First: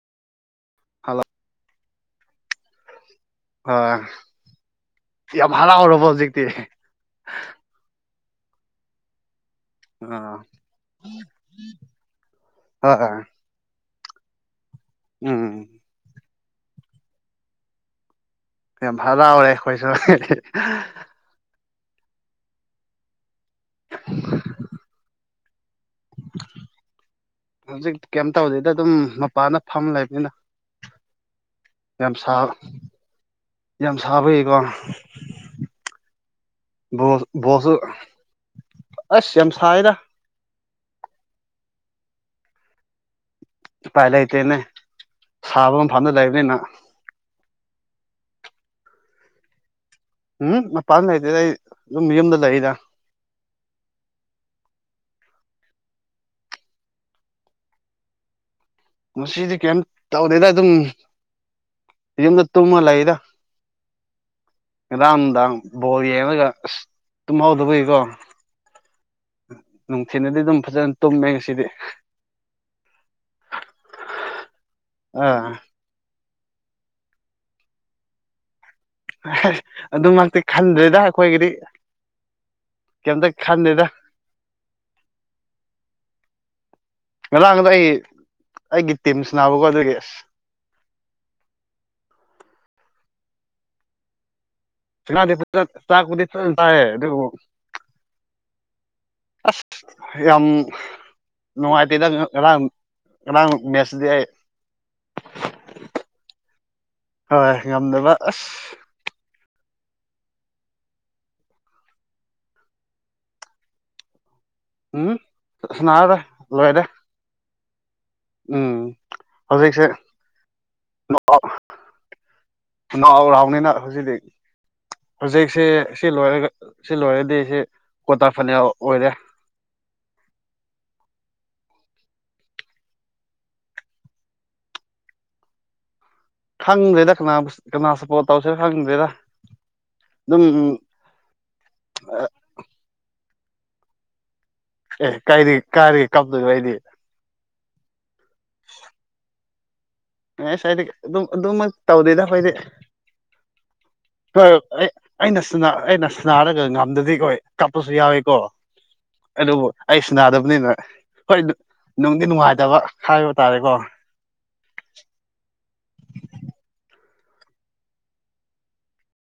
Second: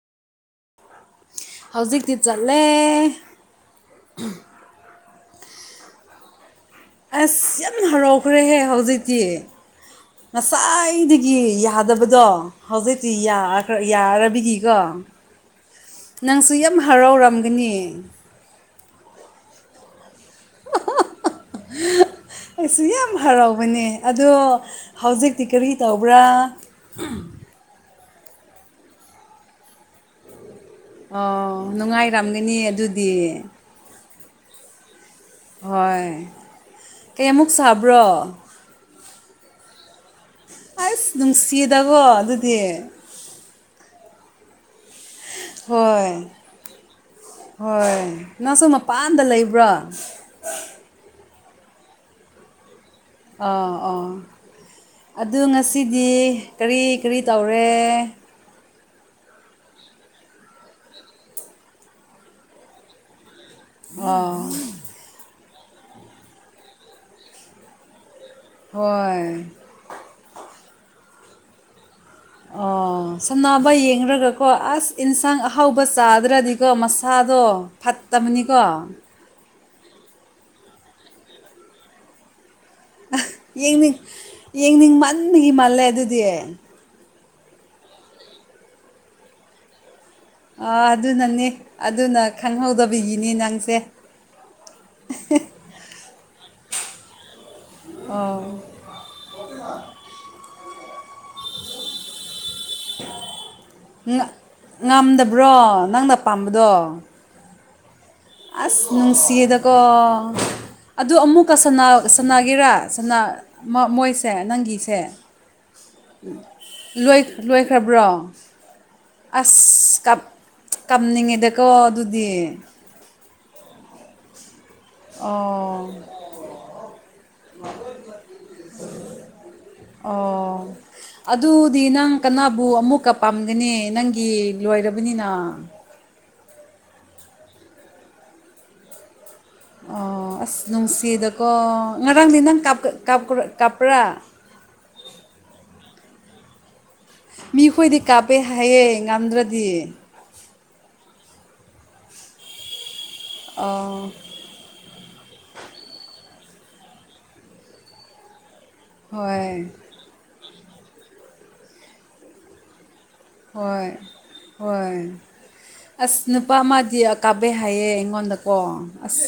hello ꯍꯧꯖꯤꯛꯇꯤ ꯆꯠꯂꯦ ꯑ ꯌꯥꯝ ꯍꯔꯥꯎꯔꯕ ꯍꯧꯖꯤꯛꯇꯤ ꯑꯁ ꯌꯥꯝ ꯍꯔꯥꯎꯈ꯭ꯔꯦꯍꯦ ꯍꯧꯖꯤꯛꯇꯤ ꯑ ꯉꯁꯥꯏꯗꯒꯤ ꯌꯥꯗꯕꯗꯣ ꯍꯣꯏ ꯍꯧꯖꯤꯛꯇꯤ ꯌꯥꯔꯕꯒꯤ ꯎꯝ ꯅꯪꯁꯨ ꯌꯥꯝ ꯍꯔꯥꯎꯔꯝꯒꯅꯤ ꯖꯥꯔꯦ ꯈꯣꯏꯁꯨ ꯑꯩꯁꯨ ꯌꯥꯝ ꯍꯔꯥꯎꯕꯅꯦ ꯑꯗꯣ ꯍꯧꯖꯤꯛ ꯤ ꯀꯔꯤ ꯇꯧꯕ꯭ꯔꯥ ꯍꯧꯖꯤꯛ ꯀꯩꯝ ꯇꯧꯗꯩꯗ ꯑꯗꯨꯝ ꯃꯄꯥꯟꯅ ꯐꯝ ꯂꯩꯕꯅꯤꯅ ꯑꯣ ꯅꯨꯡꯉꯥꯏꯔꯝꯒꯅꯤ ꯑꯗꯨꯗꯤ ꯁꯥꯕ ꯏꯀꯣ ꯍꯣꯏ ꯀꯩꯃꯨꯛ ꯕꯣꯜꯁꯨ ꯁꯥꯕ꯭ꯔꯣ ꯑꯁ ꯌꯥꯝ ꯌꯥꯝ ꯁꯥꯥꯏꯗ ꯑꯁ ꯅꯨꯡꯁꯤꯌꯦꯗꯀꯣ ꯑꯗꯨꯗꯤ ꯎꯄꯥꯏ ꯂꯩꯇꯦꯅꯦ ꯁꯥꯕ ꯍꯣꯏ ꯃꯐꯝꯗ ꯂꯩꯕꯅꯤꯅ ꯍꯣꯏ ꯅꯪꯁꯨ ꯃꯄꯥꯟꯗ ꯂꯩꯕ꯭ꯔꯣ ꯎꯝ ꯃꯄꯥꯟ ꯂꯩꯇꯦꯗ ꯑꯩ ꯑꯗꯨꯝ ꯌꯨꯝꯗ ꯂꯩꯗ ꯑꯥ ꯑꯥ ꯑꯗꯨ ꯉꯁꯤꯗꯤ ꯀꯔꯤ ꯀꯔꯤ ꯇꯧꯔꯦ ꯃꯁꯤꯗꯤ ꯀꯩꯝ ꯇꯧꯗꯦꯗ ꯑꯗꯨꯝ ꯌꯨꯝꯗ ꯇꯨꯝꯃ ꯂꯩꯗ ꯑꯣ ꯉꯔꯥꯡ ꯅꯨꯡꯗꯥꯡ ꯕꯣꯜ ꯌꯦꯡꯉꯒ ꯑꯁ ꯇꯨꯝꯍꯥꯎꯗꯕꯒꯤꯀꯣ ꯍꯣꯏ ꯅꯨꯡꯊꯤꯅꯗꯤ ꯑꯗꯨꯝ ꯐꯖꯅ ꯇꯨꯝꯃꯦ ꯉꯁꯤꯗꯤ ꯑꯣ ꯁꯝꯅꯕ ꯌꯦꯡꯒ ꯀꯣ ꯑꯁ ꯏꯟꯁꯥꯡ ꯑꯥ ꯑꯍꯥꯎꯕ ꯆꯥꯗ꯭ꯔꯗꯤ ꯁꯤꯀꯣ ꯃꯁꯥꯗꯣ ꯐꯠꯇꯕꯅꯤꯀꯣ ꯑꯗꯨꯃꯛꯇꯤ ꯈꯟꯗ꯭ꯔꯦꯗ ꯑꯩꯈꯣꯏꯒꯤꯗꯤ ꯀꯩꯝꯇ ꯈꯟꯗꯦꯗ ꯌꯦꯡꯅꯤꯡ ꯌꯦꯡꯅꯤꯡ ꯃꯟꯒꯤ ꯃꯥꯜꯂꯦ ꯑꯗꯨꯗꯤ ꯉꯔꯥꯡꯗꯣ ꯑꯩ ꯑꯩꯒꯤ ꯇꯤꯝꯁꯤ ꯅꯥꯕꯀꯣ ꯑꯗꯨꯒꯤ ꯑꯁ ꯑꯥ ꯑꯗꯨꯅꯅꯦ ꯑꯗꯨꯅ ꯈꯪꯍꯧꯗꯕꯤꯒꯤꯅꯤ ꯅꯪꯁꯦ ꯆꯗꯤ ꯄꯨ ꯆꯗꯤ ꯇꯔꯦ ꯑꯗꯨ ꯑꯣ ꯑꯁ ꯌꯥꯝ ꯅꯨꯡꯉꯥꯏꯇꯦꯗꯪ ꯉꯝꯗꯕ꯭ꯔꯣ ꯅꯪꯅꯄꯥꯥꯝꯕꯗꯣ ꯍꯣꯏ ꯉꯝꯗꯕ ꯑꯁ ꯅꯨꯡꯁꯤꯌꯦꯗ ꯀ ꯑꯗꯨ ꯑꯃꯨꯛꯀ ꯁꯅꯥꯒꯤꯔꯥ ꯃꯣꯏ ꯁꯦ ꯅꯪꯒꯤꯁꯦ ꯎꯝ ꯁꯅꯥꯔꯔꯣꯏ ꯎ ꯂꯣꯏꯔꯦ ꯂꯣꯏ ꯕ꯭ꯔꯣꯝ ꯎꯝ ꯍꯧꯖꯤꯛꯁꯦ ꯑꯁꯞ ꯀꯥꯞꯅꯤꯡꯉꯤꯗꯀꯣ ꯑꯗꯨꯗꯤ ꯃꯅ ꯍꯧꯖꯤꯛ ꯍꯧꯖꯤꯛꯁꯤ ꯑꯣ ꯁꯤ ꯂꯣꯏꯔꯒ ꯁꯤ ꯂꯣꯏꯔꯗꯤ ꯁꯤ ꯀ꯭ꯣꯇꯥ ꯐꯅꯜ ꯑꯣꯏꯔꯦ ꯑꯣ ꯑꯗꯨꯗꯤ ꯅꯪ ꯀꯅꯥꯕꯨ ꯑꯃꯨꯛꯀ ꯄꯥꯝꯒꯅꯤ ꯅꯪꯒꯤ ꯂꯣꯏꯔꯕꯅꯤꯅ ꯈꯪꯗ꯭ꯔꯦꯗ ꯀꯅꯥ ꯀꯅꯥ ꯁꯞꯄꯣꯔꯠ ꯇꯧꯁꯦ ꯈꯪꯗ꯭ꯔꯦꯗ ꯑꯣ ꯑꯗꯨꯝ ꯑꯁ ꯅꯨꯡꯁꯤꯗꯀꯣ ꯉꯔꯥꯡꯗꯤ ꯅꯪ ꯀ ꯀꯥ ꯀꯄꯔꯥ ꯑꯦ ꯀꯥꯏꯔꯤ ꯀꯥꯏꯔꯤ ꯀꯞꯗꯨ ꯀꯔꯤ ꯃꯤꯈꯣꯏꯗꯤ ꯀꯥꯞꯄꯦ ꯍꯥꯏꯌꯦ ꯉꯝꯗ꯭ꯔꯗꯤ ꯑꯦꯁ ꯍꯥꯏꯏꯗꯤ ꯑꯗꯨꯝ ꯑꯗꯨꯃꯛ ꯇꯧꯗꯦꯗ ꯐꯗꯤꯦ ꯑꯣ ꯍꯣꯏ ꯑꯩ ꯑꯩꯅ ꯑꯩꯅ ꯁ ꯁꯅꯥꯔꯒ ꯉꯝꯗꯗꯤ ꯑꯩꯣꯏ ꯀꯥꯞꯄꯁꯨ ꯌꯥꯎꯏꯦꯀꯣ ꯑꯗꯨꯕꯨ ꯍꯣꯏ ꯑꯩ ꯁꯤꯅꯥꯗꯕꯅꯤꯅ ꯍꯣꯏ ꯅꯨꯡꯗꯤ ꯅꯨꯡꯉꯥꯏꯇꯕ ꯍꯥꯏꯕ ꯇꯥꯔꯦꯀꯣ ꯍꯣꯏ ꯍꯣꯏ ꯑꯁ ꯅꯨꯄꯥ ꯑꯃꯗꯤꯗꯤ ꯀꯥꯕꯩ ꯍꯥꯏꯌꯦ ꯑꯩꯉꯣꯟꯗꯀꯣ ꯑꯁ